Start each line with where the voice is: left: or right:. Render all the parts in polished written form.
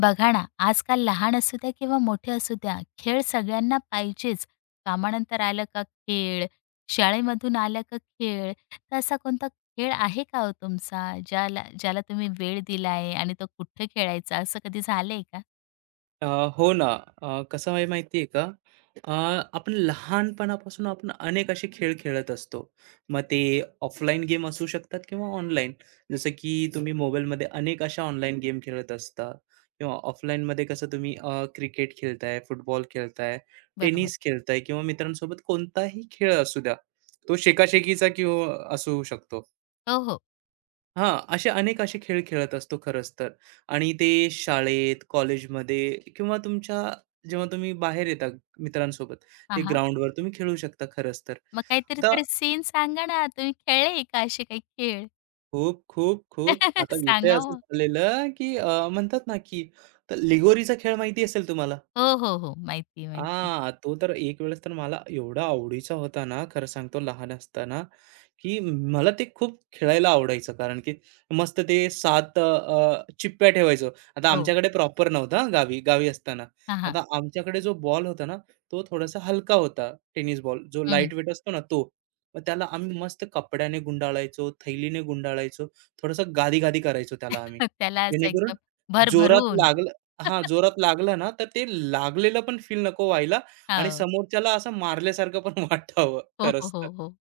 left: बघा ना, आजकाल लहान असू द्या किंवा मोठे असू द्या, खेळ सगळ्यांना पाहिजेच. कामानंतर आलं का खेळ, शाळेमधून आलं का खेळ. तर असा कोणता खेळ आहे का हो तुमचा, ज्याला ज्याला तुम्ही वेळ दिला आहे आणि तो कुठे खेळायचा, असं कधी झालंय का?
right: अ, हो ना. कसं आहे माहिती आहे का? अ, आपण लहानपणापासून अनेक असे खेळ खेळत असतो. मग ते ऑफलाईन गेम असू शकतात किंवा ऑनलाईन. जसं की तुम्ही मोबाईलमध्ये अनेक अशा ऑनलाईन गेम खेळत असता किंवा ऑफलाईनमध्ये कसं तुम्ही क्रिकेट खेळताय, फुटबॉल खेळताय,
left: बरोबर.
right: टेनिस खेळताय किंवा मित्रांसोबत कोणताही खेळ असू द्या. तो शेकाशेकीचा किंवा असू शकतो.
left: हो, हो.
right: हां, असे अनेक असे खेळ खेळत असतो खरंच तर आणि ते शाळेत, कॉलेजमध्ये किंवा तुमच्या जेव्हा तुम्ही बाहेर येता मित्रांसोबत,
left: हां,
right: ते
left: हां.
right: ग्राउंडवर तुम्ही खेळू शकता खरंच तर.
left: मग काहीतरी
right: आता
left: थोडे सीन सांगा ना, तुम्ही खेळले का असे काही खेळ?
right: खूप, खूप, खूप आता विषय
left: सांगा
right: असं
left: हो.
right: झालेलं, की म्हणतात ना, की तर लिगोरीचा खेळ माहिती असेल तुम्हाला?
left: हो, हो, हो. माहिती माहिती
right: हां, तो तर एक वेळेस तर मला एवढा आवडीचा होता ना, खरं सांगतो लहान असताना. की मला ते खूप खेळायला आवडायचं. कारण की मस्त ते 7 चिप्प्या ठेवायचो. आता
left: हो.
right: आमच्याकडे प्रॉपर नव्हतं गावी गावी असताना.
left: हां, हां.
right: आता आमच्याकडे जो बॉल होता ना, तो थोडासा हलका होता टेनिस बॉल, जो
left: हं.
right: लाईट वेट असतो ना तो. मग त्याला आम्ही मस्त कपड्याने गुंडाळायचो, थैलीने गुंडाळायचो, थोडंसं गादी-गादी करायचो त्याला आम्ही.
left: त्याला असं एकदम
right: जेणेकरून जोरात
left: भरभरून.
right: लागलं हां, जोरात लागलं ना, तर ते लागलेलं पण फील नको व्हायला आणि
left: हो.
right: समोरच्याला असं मारल्यासारखं पण वाटावं
left: हो, हो,
right: खरंच तर.
left: हो, हो.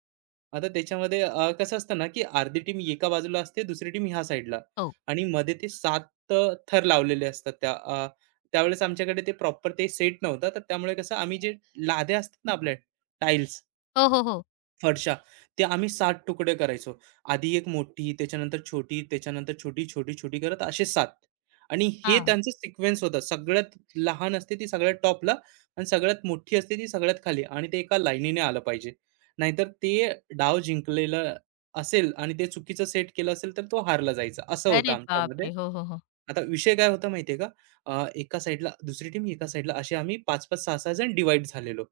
right: आता त्याच्यामध्ये कसं असतं ना, की अर्धी टीम एका बाजूला असते, दुसरी टीम ह्या साईडला
left: हो.
right: आणि मध्ये ते 7 अ, थर लावलेले असतात त्या त्यावेळेस आमच्याकडे ते प्रॉपर ते सेट नव्हतं. तर त्यामुळे कसं आम्ही जे लाद्या असतात ना आपल्या टाइल्स
left: हो, हो, हो.
right: फरशा. ते आम्ही 7 तुकडे करायचो. आधी एक मोठी, त्याच्यानंतर छोटी, त्याच्यानंतर छोटी, छोटी, छोटी करत असे 7 आणि हे
left: हां.
right: त्यांचं सिक्वेन्स होतं. सगळ्यात लहान असते ती सगळ्यात टॉपला आणि सगळ्यात मोठी असते ती सगळ्यात खाली आणि ते एका लाईनीने आलं पाहिजे. नाहीतर ते डाव जिंकलेलं असेल आणि ते चुकीचं सेट केलं असेल, तर तो हारला जायचा. असं होतं
left: अरे
right: आमच्यामध्ये.
left: बापरे! हो, हो, हो.
right: आता विषय काय होता माहिती का? एका साईडला दुसरी टीम, एका साईडला असे आम्ही 5-5, 6-6 जण डिव्हाईड झालेलो.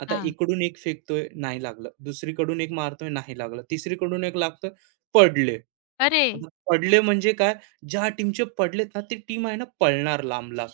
right: आता
left: हां.
right: इकडून एक फेकतोय, नाही लागलं. दुसरीकडून एक मारतोय, नाही लागलं. तिसरीकडून एक लागतोय, पडले.
left: अरे!
right: आता पडले म्हणजे काय, ज्या टीमचे पडलेत ना, ती टीम आहे ना पळणार लांब-लांब.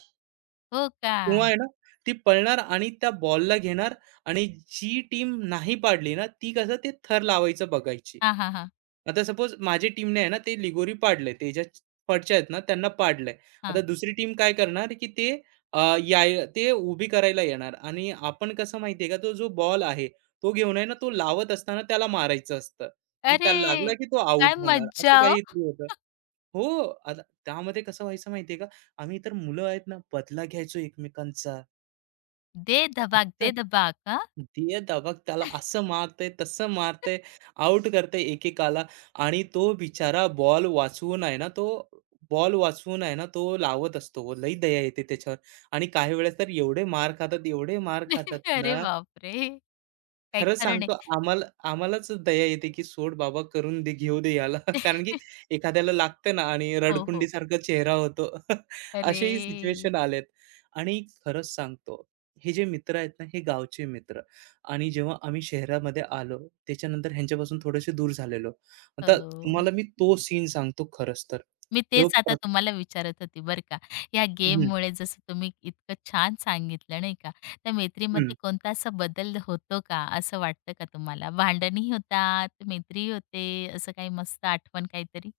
left: हो का?
right: किंवा आहे ना, ती पळणार आणि त्या बॉलला घेणार आणि जी टीम नाही पाडली ना, ती कसं ते थर लावायचं बघायची.
left: हां, हां, हां.
right: आता सपोज माझी टीमने आहे ना, ते लिगोरी पाडलंय. ते ज्या पडच्या आहेत ना, त्यांना पाडलंय. आता
left: हां.
right: दुसरी टीम काय करणार, की ते अ, याय ते उभी करायला येणार आणि आपण कसं माहिती का, तो जो बॉल आहे, तो घेऊन आहे ना, तो लावत असताना त्याला मारायचं असतं आणि
left: अरे!
right: त्याला लागला की तो
left: काय
right: आउट होणार. असं
left: मज्जा हो.
right: काहीतरी होतं. हो, आता त्यामध्ये कसं व्हायचं माहितीये का? आम्ही तर मुलं आहेत ना, बदला घ्यायचो एकमेकांचा.
left: दे धबाक,
right: अच्छा,
left: दे धबाक. हां.
right: "दे दबा त्याला असं मारतंय, तसं मारतंय, आउट करतंय एकेकाला." आणि तो बिचारा बॉल वाचवून आहे ना, तो लावत असतो. लई दया येते त्याच्यावर. आणि काही वेळेस तर एवढे मार खातात
left: अरे
right: ना
left: बापरे! काही
right: खरं
left: खरं
right: सांगतो
left: नाही.
right: आम्हालाच दया येते, की सोड बाबा करून दे, घेऊ दे याला. कारण की एखाद्याला लागतं ना आणि
left: हो, हो.
right: रडकुंडीसारखा चेहरा होतो.
left: अरे!
right: अशाही सिच्युएशन आल्यात. आणि खरंच सांगतो, हे जे मित्र आहेत ना, हे गावचे मित्र आणि जेव्हा आम्ही शहरामध्ये आलो, त्याच्यानंतर ह्यांच्यापासून थोडेसे दूर झालेलो. आता
left: हो.
right: तुम्हाला मी तो सीन सांगतो खरंच तर.
left: मी
right: जो
left: तेच आता
right: प्र
left: तुम्हाला विचारत होती बरं का. या
right: हं,
left: गेममुळे जसं तुम्ही इतकं छान सांगितलं नाही का, त्या
right: हं.
left: मैत्रीमध्ये कोणता असा बदल होतो का? असं वाटतं का तुम्हाला? भांडणही होतात, मैत्रीही होते, असं काही मस्त आठवण काहीतरी?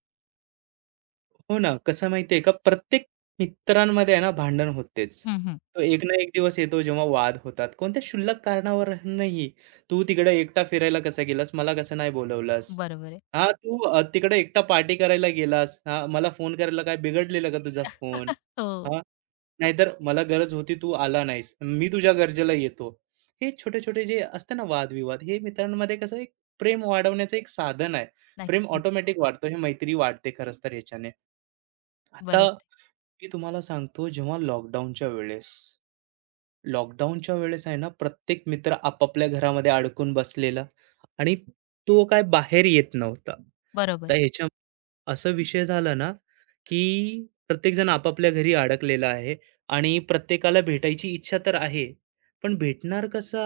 right: हो ना, कसं माहिती आहे का, प्रत्येक मित्रांमध्ये आहे ना भांडण होतेच.
left: हं, हं.
right: तो एक ना एक दिवस येतो जेव्हा वाद होतात. कोणत्या शुल्लक कारणावरूनही. "तू तिकडं एकटा फिरायला कसा गेलास? मला कसं नाही बोलवलास?
left: बरोबर आहे.
right: हां, तू तिकडे एकटा पार्टी करायला गेलास. हां, मला फोन करायला काय बिघडलेला का तुझा फोन?
left: हो,
right: हां, नाहीतर मला गरज होती तू आला नाहीस. मी तुझ्या गरजेला येतो." हे छोटे-छोटे जे असते ना वादविवाद, हे मित्रांमध्ये कसं एक प्रेम वाढवण्याचं एक साधन आहे. प्रेम
left: नक्कीच.
right: ऑटोमॅटिक वाढतं, हे मैत्री वाढते खरंच तर ह्याच्याने. आता
left: बरोबर,
right: मी तुम्हाला सांगतो जेव्हा लॉकडाऊनच्या वेळेस आहे ना प्रत्येक मित्र आपापल्या घरामध्ये अडकून बसलेला आणि तो काय बाहेर येत नव्हता
left: बरोबर.
right: तर ह्याच्या असं विषय झाला ना की प्रत्येक जण आपापल्या घरी अडकलेला आहे आणि प्रत्येकाला भेटायची इच्छा तर आहे पण भेटणार कसा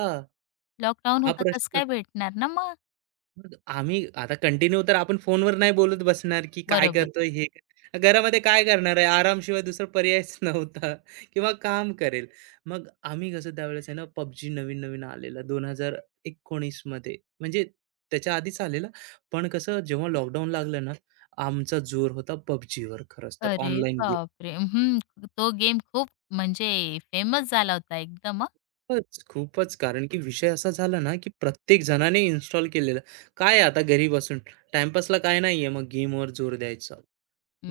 left: लॉकडाऊन
right: हा
left: होतं कसं
right: प्रश्न
left: काय भेटणार ना मग?
right: मग आम्ही आता कंटिन्यू तर आपण फोनवर नाही बोलत बसणार, की काय
left: बरोबर.
right: करतोय घरामध्ये काय करणार आहे? आरामशिवाय दुसरा पर्यायच नव्हता किंवा काम करेल. मग आम्ही कसं त्यावेळेस आहे ना पबजी नवीन-नवीन आलेला 2019 मध्ये म्हणजे त्याच्या आधीच आलेला. पण कसं जेव्हा लॉकडाऊन लागलं ना, आमचा जोर होता PUBGवर खरंच तर
left: अरे
right: ऑनलाईन गेम.
left: बापरे! हं, तो गेम खूप म्हणजे फेमस झाला होता एकदम
right: खूपच, खूपच कारण की विषय असा झाला ना, की प्रत्येक जणाने इन्स्टॉल केलेलं. काय आता घरी बसून टाईमपासला काय नाहीये मग गेमवर जोर द्यायचा.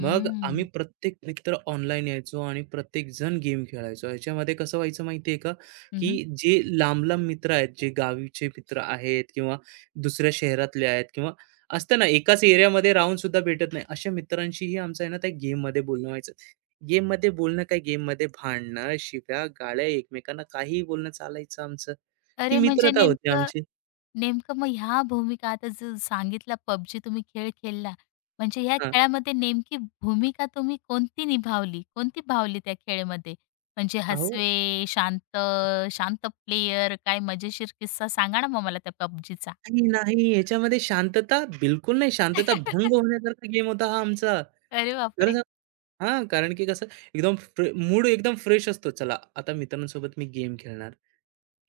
right: मग आम्ही प्रत्येक मित्र ऑनलाईन यायचो आणि प्रत्येकजण गेम खेळायचो. ह्याच्यामध्ये कसं व्हायचं माहिती आहे का,
left: हं, हं.
right: की जे लांब-लांब मित्र आहेत, जे गावीचे मित्र आहेत किंवा दुसऱ्या शहरातले आहेत किंवा असतं ना एकाच एरियामध्ये राहून सुद्धा भेटत नाही, अशा मित्रांशीही आमचं आहे ना त्या गेममध्ये बोलणं व्हायचं. गेममध्ये बोलणं काय, गेममध्ये भांडणं, शिव्या, गाळ्या, एकमेकांना काहीही बोलणं चालायचं आमचं. ती
left: अरे म्हणजे
right: मित्रता होती
left: नेमकं
right: आमची.
left: नेमकं मग ह्या भूमिका आता जो सांगितला पबजी तुम्ही खेळ खेळला, म्हणजे ह्या
right: हां.
left: खेळामध्ये नेमकी भूमिका तुम्ही कोणती निभावली? कोणती भावली त्या खेळमध्ये? म्हणजे
right: अहो
left: हसवे, शांत, शांत प्लेयर, काय मजेशीर किस्सा सांगा ना मग मला त्या पबजीचा?
right: नाही. याच्यामध्ये शांतता बिलकुल नाही. शांतता भंग होण्यासारखा गेम होता हा आमचा.
left: अरे
right: खरं
left: बापरे!
right: सांग हां, कारण की कसं एकदम मूड एकदम फ्रेश असतो. चला, आता मित्रांसोबत मी गेम खेळणार.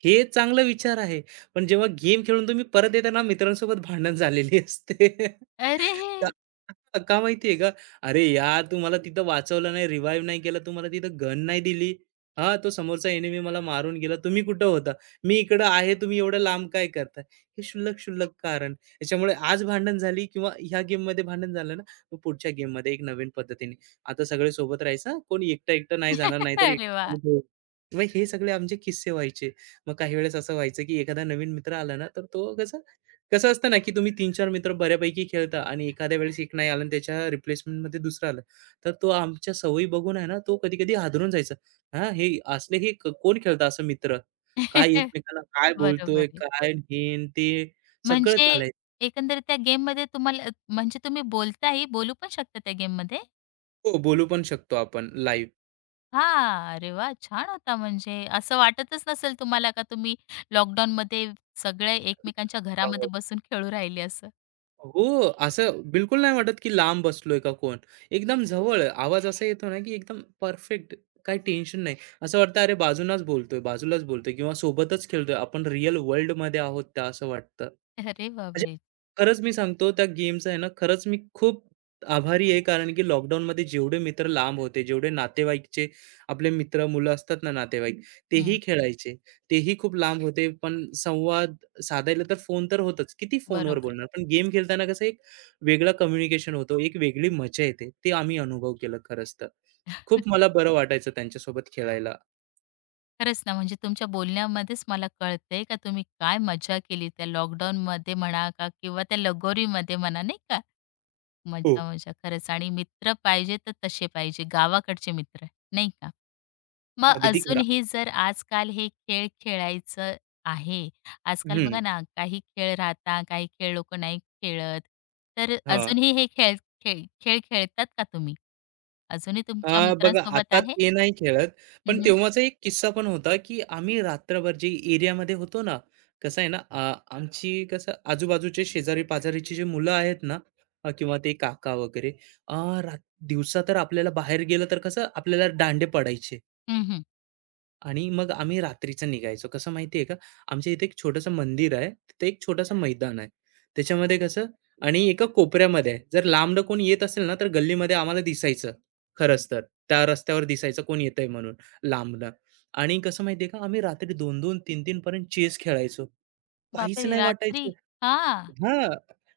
right: हे चांगला विचार आहे. पण जेव्हा गेम खेळून तुम्ही परत येताना मित्रांसोबत भांडण झालेली असते.
left: अरे!
right: का का माहिती आहे का? "अरे यार, तू मला तिथं वाचवलं नाही, रिवाईव्ह नाही केलं, तू मला तिथं गन नाही दिली. हां, तो समोरचा एनिमी मला मारून गेला. तुम्ही कुठं होता? मी इकडं आहे, तुम्ही एवढं लांब काय करताय?" हे शुल्लक-शुल्लक कारण. त्याच्यामुळे आज भांडण झाली किंवा ह्या गेममध्ये भांडण झालं ना, मग पुढच्या गेममध्ये एक नवीन पद्धतीने. आता सगळे सोबत राहायचं कोणी एकटं-एकटं नाही जाणार, नाहीतर
left: अरे वाह!
right: मग हे सगळे आमचे किस्से व्हायचे. मग काही वेळेस असं व्हायचं की एखादा नवीन मित्र आला ना, तर तो कसं कसं असतं ना, की तुम्ही तीन-चार मित्र बऱ्यापैकी खेळता आणि एखाद्या वेळेस एक नाही आला आणि त्याच्या रिप्लेसमेंटमध्ये दुसरा आला. तर तो आमच्या सवयी बघून आहे ना, तो कधी-कधी हादरून जायचा. हां, हे असले हे क कोण खेळतं असं मित्र? काय एकमेकांना काय
left: बरोबर
right: बोलतोय,
left: आहे.
right: काय हे अन् ते सगळं
left: म्हणजे
right: चालायचं.
left: एकंदरीत त्या गेममध्ये तुम्हाला म्हणजे तुम्ही बोलू पण शकता त्या गेममध्ये?
right: हो, बोलू पण शकतो आपण
left: हां. अरे वा, छान होता म्हणजे असं वाटतच नसेल तुम्हाला का तुम्ही लॉकडाऊनमध्ये सगळे एकमेकांच्या घरामध्ये
right: लाईव्ह.
left: बसून खेळू राहिले असं.
right: हो, असं बिलकुल नाही वाटत, की लांब बसलोय का कोण? एकदम जवळ आवाज असा येतो ना, की एकदम परफेक्ट. काही टेन्शन नाही. असं वाटतं अरे बाजूलाच बोलतोय किंवा सोबतच खेळतोय. आपण रिअल वर्ल्डमध्ये आहोत त्या असं वाटतं.
left: अरे
right: म्हणजे
left: बापरे!
right: खरंच मी सांगतो त्या गेमचं आहे ना, खरंच मी खूप आभारी आहे. कारण की लॉकडाऊनमध्ये जेवढे मित्र लांब होते, जेवढे नातेवाईकचे आपले मित्र, मुलं असतात ना नातेवाईक, तेही
left: हं.
right: खेळायचे. तेही खूप लांब होते, पण संवाद साधायला तर फोन तर होतच. किती फोनवर
left: बरोबर.
right: बोलणार? पण गेम खेळताना कसं एक वेगळं कम्युनिकेशन होतो, एक वेगळी मजा येते. ते आम्ही अनुभव केलं खरंच तर. खूप मला बरं वाटायचं त्यांच्यासोबत खेळायला.
left: खरंच ना म्हणजे तुमच्या बोलण्यामध्येच मला कळतंय का तुम्ही काय मजा केली त्या लॉकडाऊनमध्ये म्हणा का किंवा त्या लगोरीमध्ये म्हणा नाही का?
right: हो.
left: मजा, मजा खरंच आणि मित्र पाहिजे तर तसे पाहिजे गावाकडचे मित्र नाही का? मग
right: अगदी खरा
left: अजूनही जर आजकाल हे खेळ खेळायचं आहे, आजकाल
right: हं,
left: बघा ना काही खेळ राहता, काही खेळ लोकं नाही खेळत. तर
right: हां.
left: अजूनही हे खेळ खेळ खेळ खेळतात का तुम्ही? अजूनही तुमच्या
right: बघा
left: मित्रांसोबत
right: आता
left: आहे?
right: ते नाही खेळत, पण
left: हं, हं.
right: तेव्हाचा एक किस्सा पण होता, की आम्ही रात्रभर जे एरियामध्ये होतो ना, कसं आहे ना, आमची कसं आजूबाजूचे शेजारी-पाजारीची जी मुलं आहेत ना किंवा ते काका वगैरे अ, रात दिवसा तर आपल्याला बाहेर गेलं तर कसं आपल्याला दांडे पडायचे. आणि मग आम्ही रात्रीचं निघायचो. कसं माहिती आहे का, आमच्या इथे एक छोटंसं मंदिर आहे. तिथे एक छोटंसं मैदान आहे. त्याच्यामध्ये कसं आणि एका कोपऱ्यामध्ये आहे. जर लांबनं कोण येत असेल ना, तर गल्लीमध्ये आम्हाला दिसायचं खरंच तर. त्या रस्त्यावर दिसायचं कोण येतंय म्हणून लांबनं. आणि कसं माहिती का, आम्ही रात्री 2-2, 3-3 पर्यंत चेस खेळायचो. काहीच
left: बापरे!
right: नाही
left: रात्री?
right: वाटायचं.
left: हां.
right: हां,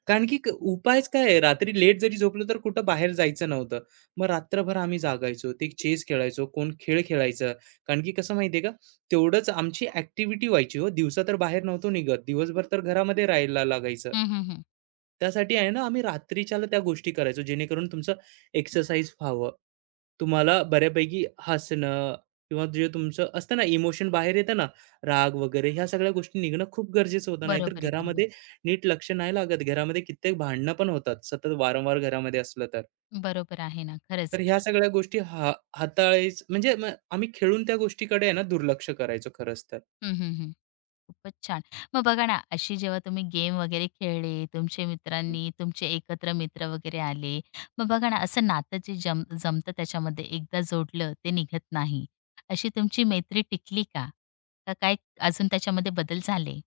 right: कारण की उपायच काय आहे? रात्री लेट जरी झोपलो तर कुठं बाहेर जायचं नव्हतं. मग रात्रभर आम्ही जागायचो. ते चेस खेळायचो, कोण खेळ खेळायचं. कारण की कसं माहितीये का, तेवढंच आमची ॲक्टिव्हिटी व्हायची हो. दिवसा तर बाहेर नव्हतो निघत. दिवसभर तर घरामध्ये राहायला लागायचं.
left: हं, हं, हं.
right: त्यासाठी आहे ना, आम्ही रात्रीच्याला त्या गोष्टी करायचो, जेणेकरून तुमचं एक्सरसाइज व्हावं. तुम्हाला बऱ्यापैकी हसणं किंवा जे तुमचं असतं ना, इमोशन बाहेर येतं ना, राग वगैरे ह्या सगळ्या गोष्टी निघणं खूप गरजेचं होतं. नाहीतर
left: बरोबर आहे, बरोबर.
right: घरामध्ये नीट लक्ष नाही लागत. घरामध्ये कित्येक भांडणं पण होतात, सतत वारंवार घरामध्ये असलं तर.
left: बरोबर आहे ना,
right: तर
left: खरंच.
right: ह्या सगळ्या गोष्टी हा हाताळायच म्हणजे मग आम्ही खेळून त्या गोष्टीकडे आहे ना दुर्लक्ष करायचो खरंच तर.
left: हं, हं, हं. खूपच छान. मग बघा ना, अशी जेव्हा तुम्ही गेम वगैरे खेळले, तुमच्या मित्रांनी तुमचे एकत्र मित्र वगैरे आले. मग बघा ना, असं नातं जे जम जमतं त्याच्यामध्ये एकदा जोडलं ते निघत नाही. अशी तुमची मैत्री टिकली का? का काय अजून त्याच्यामध्ये बदल झाले?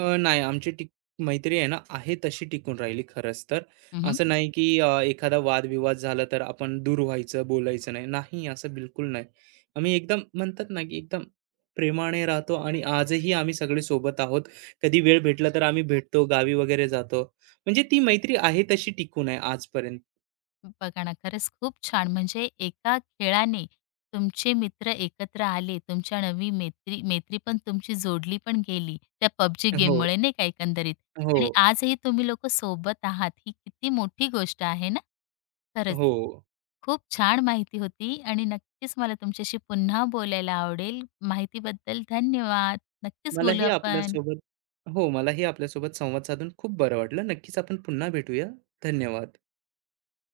right: नाही आमची टिक मैत्री आहे ना आहे तशी टिकून राहिली खरंच तर. असं नाही की एखादा वादविवाद झाला तर आपण दूर व्हायचं, बोलायचं नाही. नाही असं बिलकुल नाही. आम्ही एकदम म्हणतात ना की एकदम प्रेमाने राहतो आणि आजही आम्ही सगळे सोबत आहोत. कधी वेळ भेटला तर आम्ही भेटतो, गावी वगैरे जातो. म्हणजे ती मैत्री आहे तशी टिकून आहे आजपर्यंत.
left: बघा ना, खरंच खूप छान. म्हणजे एका खेळाने तुमचे मित्र एकत्र आले. तुमच्या नवी मैत्री मैत्री पण तुमची जोडली पण गेली त्या पबजी
right: हो,
left: गेममुळे नाही का एकंदरीत.
right: हो,
left: आणि आजही तुम्ही लोकं सोबत आहात. ही किती मोठी गोष्ट आहे ना. खरंच
right: हो.
left: खूप छान माहिती होती आणि नक्कीच मला तुमच्याशी पुन्हा बोलायला आवडेल. माहितीबद्दल धन्यवाद. नक्कीच बोलू
right: मलाही
left: आपण.
right: आपल्यासोबत हो, मलाही आपल्यासोबत संवाद साधून खूप बरं वाटलं. नक्कीच आपण पुन्हा भेटूया. धन्यवाद.